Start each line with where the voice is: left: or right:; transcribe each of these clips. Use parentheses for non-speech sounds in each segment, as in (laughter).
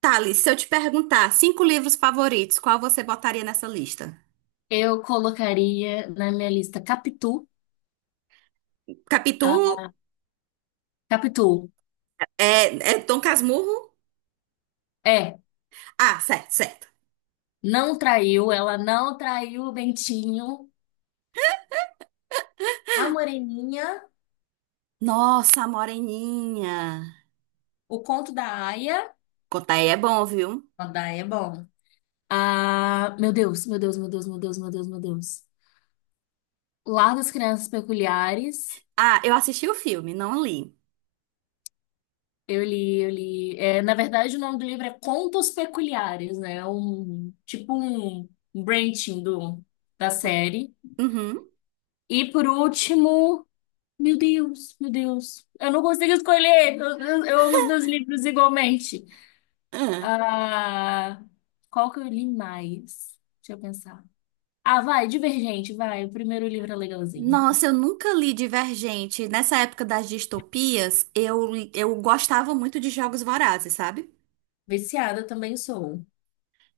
right: Thales, se eu te perguntar cinco livros favoritos, qual você botaria nessa lista?
left: Eu colocaria na minha lista Capitu.
right: Capitu,
left: A Capitu,
right: é Dom Casmurro?
left: é,
right: Ah, certo, certo.
left: não traiu, ela não traiu o Bentinho, a Moreninha,
right: Nossa, Moreninha.
left: o conto da Aia.
right: Contar aí é bom, viu?
left: A da Aia é bom. Ah, meu Deus, meu Deus, meu Deus, meu Deus, meu Deus, meu Deus. Lar das Crianças Peculiares.
right: Ah, eu assisti o filme, não li.
left: Eu li. É, na verdade, o nome do livro é Contos Peculiares, né? Tipo um branching da série.
right: Uhum.
left: E por último. Meu Deus, meu Deus. Eu não consigo escolher. Eu amo os meus livros igualmente.
right: Ah.
left: Ah, qual que eu li mais? Deixa eu pensar. Ah, vai, Divergente, vai. O primeiro livro é legalzinho.
right: Nossa, eu nunca li Divergente. Nessa época das distopias, eu gostava muito de Jogos Vorazes, sabe?
left: Viciada também sou.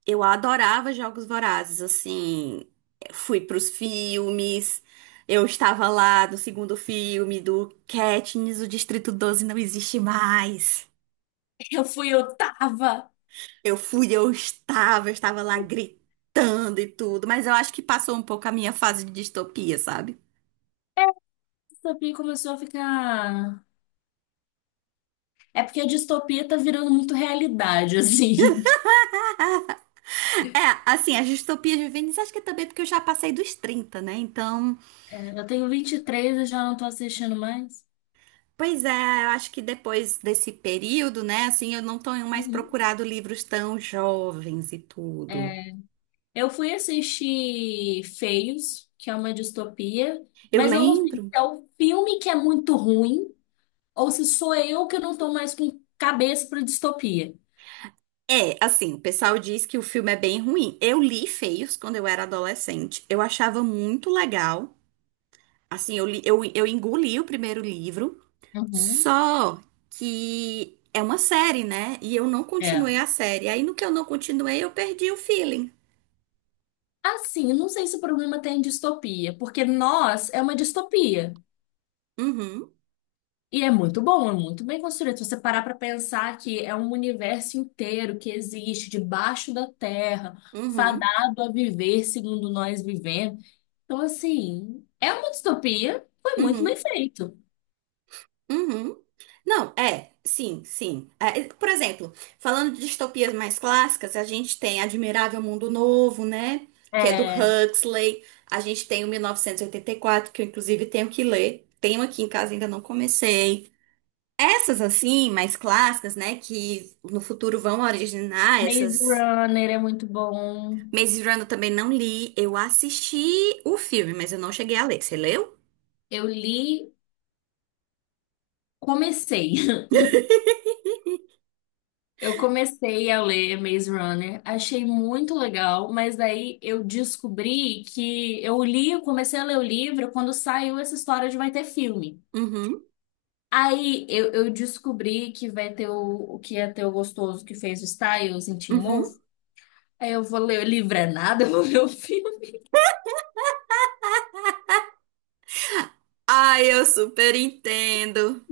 right: Eu adorava Jogos Vorazes, assim, fui pros filmes, eu estava lá no segundo filme do Katniss, o Distrito 12 não existe mais.
left: Eu fui oitava.
right: Eu fui, eu estava lá gritando e tudo, mas eu acho que passou um pouco a minha fase de distopia, sabe?
left: Distopia começou a ficar. É porque a distopia tá virando muito realidade, (laughs) assim.
right: É, assim, as distopias juvenis, acho que é também porque eu já passei dos 30, né? Então,
left: É, eu tenho 23 e três e já não tô assistindo mais.
right: pois é, eu acho que depois desse período, né, assim, eu não tenho mais
left: Uhum.
right: procurado livros tão jovens e tudo.
left: Eu fui assistir Feios, que é uma distopia,
right: Eu
left: mas eu não sei se
right: lembro.
left: é o filme que é muito ruim ou se sou eu que não tô mais com cabeça para distopia.
right: É, assim, o pessoal diz que o filme é bem ruim. Eu li Feios quando eu era adolescente. Eu achava muito legal. Assim, eu engoli o primeiro livro,
left: Uhum.
right: só que é uma série, né? E eu não
left: É.
right: continuei a série. Aí no que eu não continuei, eu perdi o feeling.
left: Assim, não sei se o problema tem em distopia, porque Nós é uma distopia.
right: Uhum,
left: E é muito bom, é muito bem construído. Se você parar para pensar que é um universo inteiro que existe debaixo da terra,
right: uhum,
left: fadado a viver segundo nós vivemos. Então, assim, é uma distopia, foi muito bem
right: uhum.
left: feito.
right: Uhum. Não, é, sim, sim. É, e, por exemplo, falando de distopias mais clássicas, a gente tem Admirável Mundo Novo, né? Que é do
left: É,
right: Huxley. A gente tem o 1984, que eu inclusive tenho que ler. Tenho aqui em casa, ainda não comecei. Essas assim, mais clássicas, né? Que no futuro vão originar
left: Maze
right: essas.
left: Runner é muito bom.
right: Maze Runner eu também não li. Eu assisti o filme, mas eu não cheguei a ler. Você leu?
left: Eu li, comecei. (laughs) Eu comecei a ler Maze Runner, achei muito legal, mas daí eu descobri que eu li, eu comecei a ler o livro quando saiu essa história de vai ter filme.
right: Uhum,
left: Aí eu descobri que vai ter o que ia ter o gostoso que fez o Styles em Teen Wolf.
right: uhum.
left: Aí eu vou ler o livro é nada, (laughs) eu vou ver o filme.
right: Ai, eu super entendo.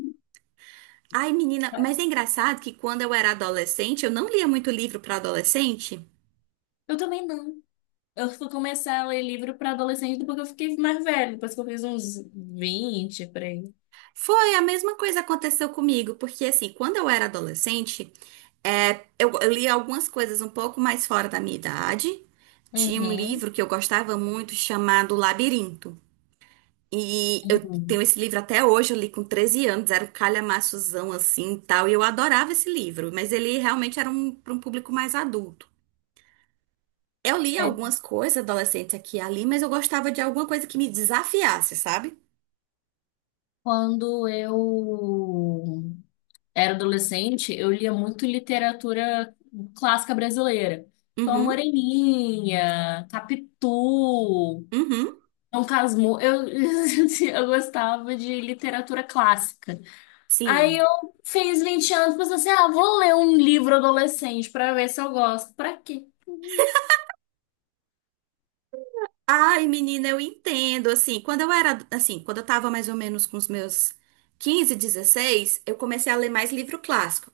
right: Ai, menina, mas é engraçado que quando eu era adolescente, eu não lia muito livro para adolescente.
left: Eu também não. Eu fui começar a ler livro para adolescente depois que eu fiquei mais velha, depois que eu fiz uns vinte por aí.
right: Foi a mesma coisa que aconteceu comigo, porque assim, quando eu era adolescente, é, eu lia algumas coisas um pouco mais fora da minha idade. Tinha um
left: Uhum.
right: livro que eu gostava muito chamado Labirinto. E eu
left: Uhum.
right: tenho esse livro até hoje, eu li com 13 anos, era um calhamaçozão assim e tal, e eu adorava esse livro, mas ele realmente era um, para um público mais adulto. Eu li
left: É,
right: algumas coisas adolescentes aqui e ali, mas eu gostava de alguma coisa que me desafiasse, sabe?
left: quando eu era adolescente, eu lia muito literatura clássica brasileira. Então, a
right: Uhum,
left: Moreninha, Capitu,
right: uhum,
left: Dom Casmurro. Eu, (laughs) eu gostava de literatura clássica. Aí
right: sim.
left: eu fiz 20 anos, pensei assim, ah, vou ler um livro adolescente para ver se eu gosto. Pra quê?
right: Ai, menina, eu entendo. Assim, quando eu era, assim, quando eu tava mais ou menos com os meus 15, 16, eu comecei a ler mais livro clássico.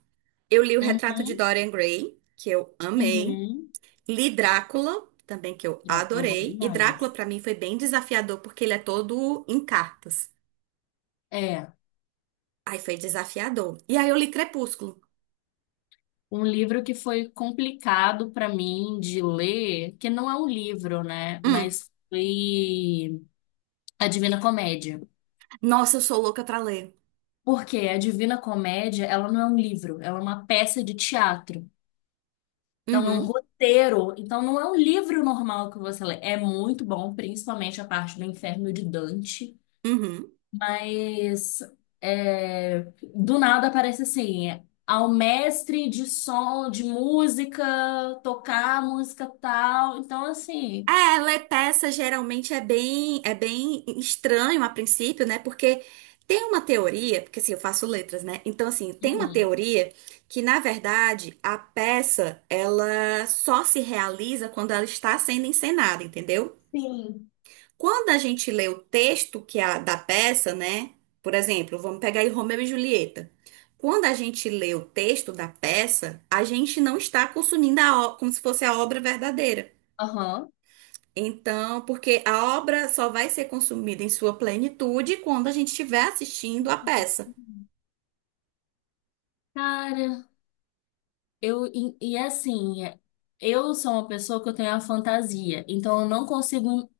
right: Eu li O Retrato de
left: Uhum.
right: Dorian Gray, que eu amei.
left: Uhum.
right: Li Drácula, também que eu
left: Drácula é bom
right: adorei. E Drácula,
left: demais.
right: pra mim, foi bem desafiador, porque ele é todo em cartas.
left: É,
right: Aí foi desafiador. E aí eu li Crepúsculo.
left: um livro que foi complicado para mim de ler, que não é um livro, né?
right: Hum.
left: Mas foi A Divina Comédia.
right: Nossa, eu sou louca pra ler.
left: Porque a Divina Comédia, ela não é um livro, ela é uma peça de teatro. Então é um
right: Uhum,
left: roteiro, então não é um livro normal que você lê. É muito bom, principalmente a parte do Inferno de Dante.
right: uhum.
left: Mas é, do nada aparece assim, ao mestre de som, de música, tocar música tal. Então, assim,
right: É, ler peça geralmente é bem estranho a princípio, né? Porque tem uma teoria, porque assim, eu faço letras, né? Então, assim, tem uma
left: uhum.
right: teoria que, na verdade, a peça, ela só se realiza quando ela está sendo encenada, entendeu?
left: Sim.
right: Quando a gente lê o texto que é da peça, né? Por exemplo, vamos pegar aí Romeu e Julieta. Quando a gente lê o texto da peça, a gente não está consumindo como se fosse a obra verdadeira.
left: Aham.
right: Então, porque a obra só vai ser consumida em sua plenitude quando a gente estiver assistindo a peça.
left: Uhum. Cara, e assim, eu sou uma pessoa que eu tenho a fantasia, então eu não consigo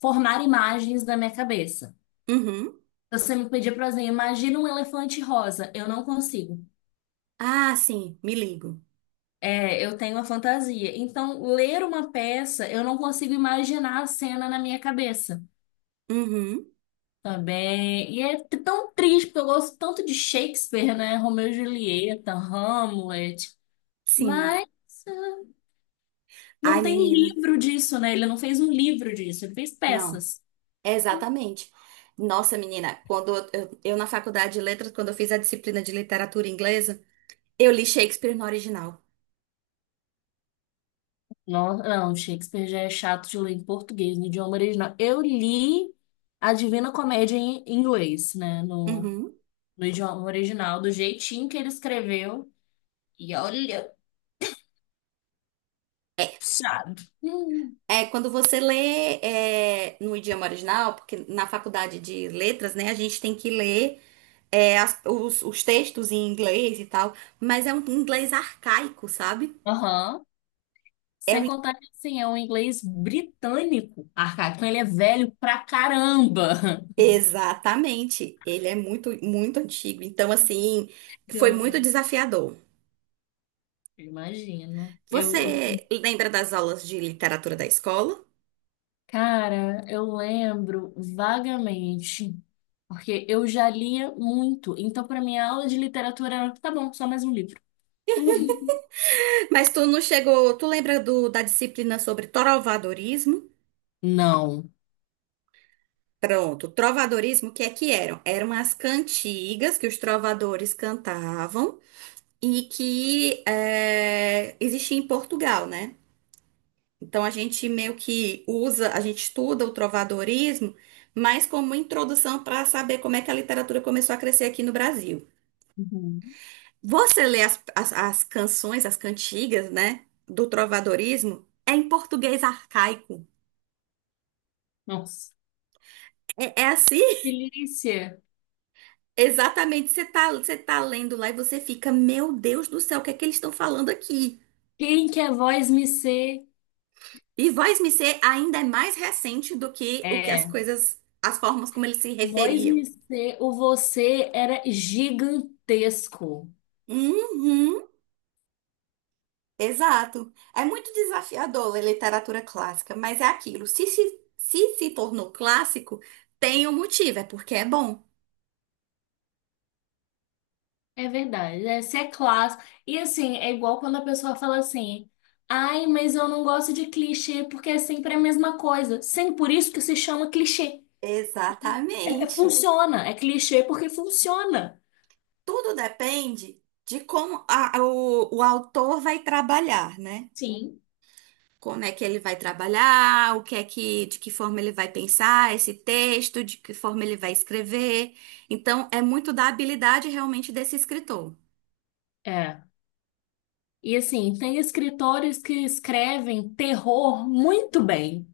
left: formar imagens da minha cabeça.
right: Uhum.
left: Se você me pedir, por exemplo, imagina um elefante rosa, eu não consigo.
right: Ah, sim, me ligo.
left: É, eu tenho a fantasia. Então, ler uma peça, eu não consigo imaginar a cena na minha cabeça
right: Uhum.
left: também. E é t- tão triste, porque eu gosto tanto de Shakespeare, né? Romeu e Julieta, Hamlet.
right: Sim.
left: Mas ah, não
right: Ai,
left: tem
right: menina.
left: livro disso, né? Ele não fez um livro disso, ele fez
right: Não.
left: peças.
right: Exatamente. Nossa, menina, quando eu na faculdade de letras, quando eu fiz a disciplina de literatura inglesa, eu li Shakespeare no original.
left: Não, não, Shakespeare já é chato de ler em português, no idioma original. Eu li a Divina Comédia em inglês, né? No,
right: Uhum.
left: no idioma original, do jeitinho que ele escreveu. E olha.
right: É,
left: Puxado. Hum.
right: é, quando você lê no idioma original, porque na faculdade de letras, né, a gente tem que ler os textos em inglês e tal, mas é um inglês arcaico, sabe?
left: Aham.
right: É,
left: Sem
right: um-
left: contar que, assim, é um inglês britânico arcaico. Então, ele é velho pra caramba. (laughs)
right: Exatamente. Ele é muito, muito antigo. Então, assim, foi
left: Eu
right: muito desafiador.
left: imagino.
right: Você lembra das aulas de literatura da escola?
left: Cara, eu lembro vagamente, porque eu já lia muito. Então, pra minha aula de literatura era, tá bom, só mais um livro. (laughs)
right: Mas tu não chegou. Tu lembra da disciplina sobre trovadorismo?
left: Não.
right: Pronto, trovadorismo, o que é que eram? Eram as cantigas que os trovadores cantavam e que existia em Portugal, né? Então a gente meio que usa, a gente estuda o trovadorismo, mas como introdução para saber como é que a literatura começou a crescer aqui no Brasil.
left: Uhum.
right: Você lê as canções, as cantigas, né, do trovadorismo, é em português arcaico.
left: Nossa.
right: É, é assim? (laughs)
left: Delícia.
right: Exatamente. Você tá lendo lá e você fica, meu Deus do céu, o que é que eles estão falando aqui?
left: Quem quer voz me ser?
right: E voz-me ser ainda é mais recente do que o que as
left: É.
right: coisas, as formas como eles se
left: Voz
right: referiam.
left: IC, o você era gigantesco.
right: Uhum, exato. É muito desafiador ler literatura clássica, mas é aquilo. Se se tornou clássico, tem um motivo, é porque é bom.
left: É verdade, é, você é clássico. E assim, é igual quando a pessoa fala assim: ai, mas eu não gosto de clichê porque é sempre a mesma coisa. Sim, por isso que se chama clichê.
right: Exatamente.
left: Funciona, é clichê porque funciona.
right: Tudo depende de como o autor vai trabalhar, né?
left: Sim.
right: Como é que ele vai trabalhar, o que é que, de que forma ele vai pensar esse texto, de que forma ele vai escrever. Então, é muito da habilidade realmente desse escritor.
left: É. E assim, tem escritores que escrevem terror muito bem,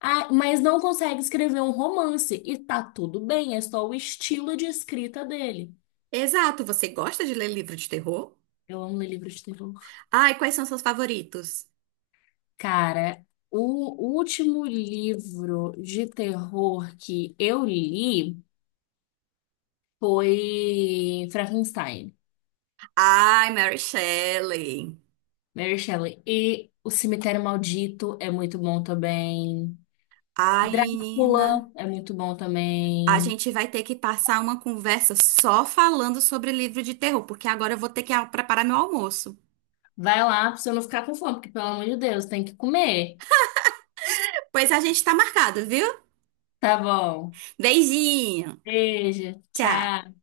left: ah, mas não consegue escrever um romance. E tá tudo bem, é só o estilo de escrita dele.
right: Exato, você gosta de ler livro de terror?
left: Eu amo ler livros de terror.
right: Ai, quais são seus favoritos?
left: Cara, o último livro de terror que eu li foi Frankenstein,
right: Ai, Mary Shelley.
left: Mary Shelley. E O Cemitério Maldito é muito bom também.
right: Ai, menina.
left: Drácula é muito bom
right: A
left: também.
right: gente vai ter que passar uma conversa só falando sobre livro de terror, porque agora eu vou ter que preparar meu almoço.
left: Vai lá pra você não ficar com fome, porque pelo amor de Deus, tem que comer.
right: Pois a gente tá marcado, viu?
left: Tá bom.
right: Beijinho!
left: Beijo,
right: Tchau!
left: tchau.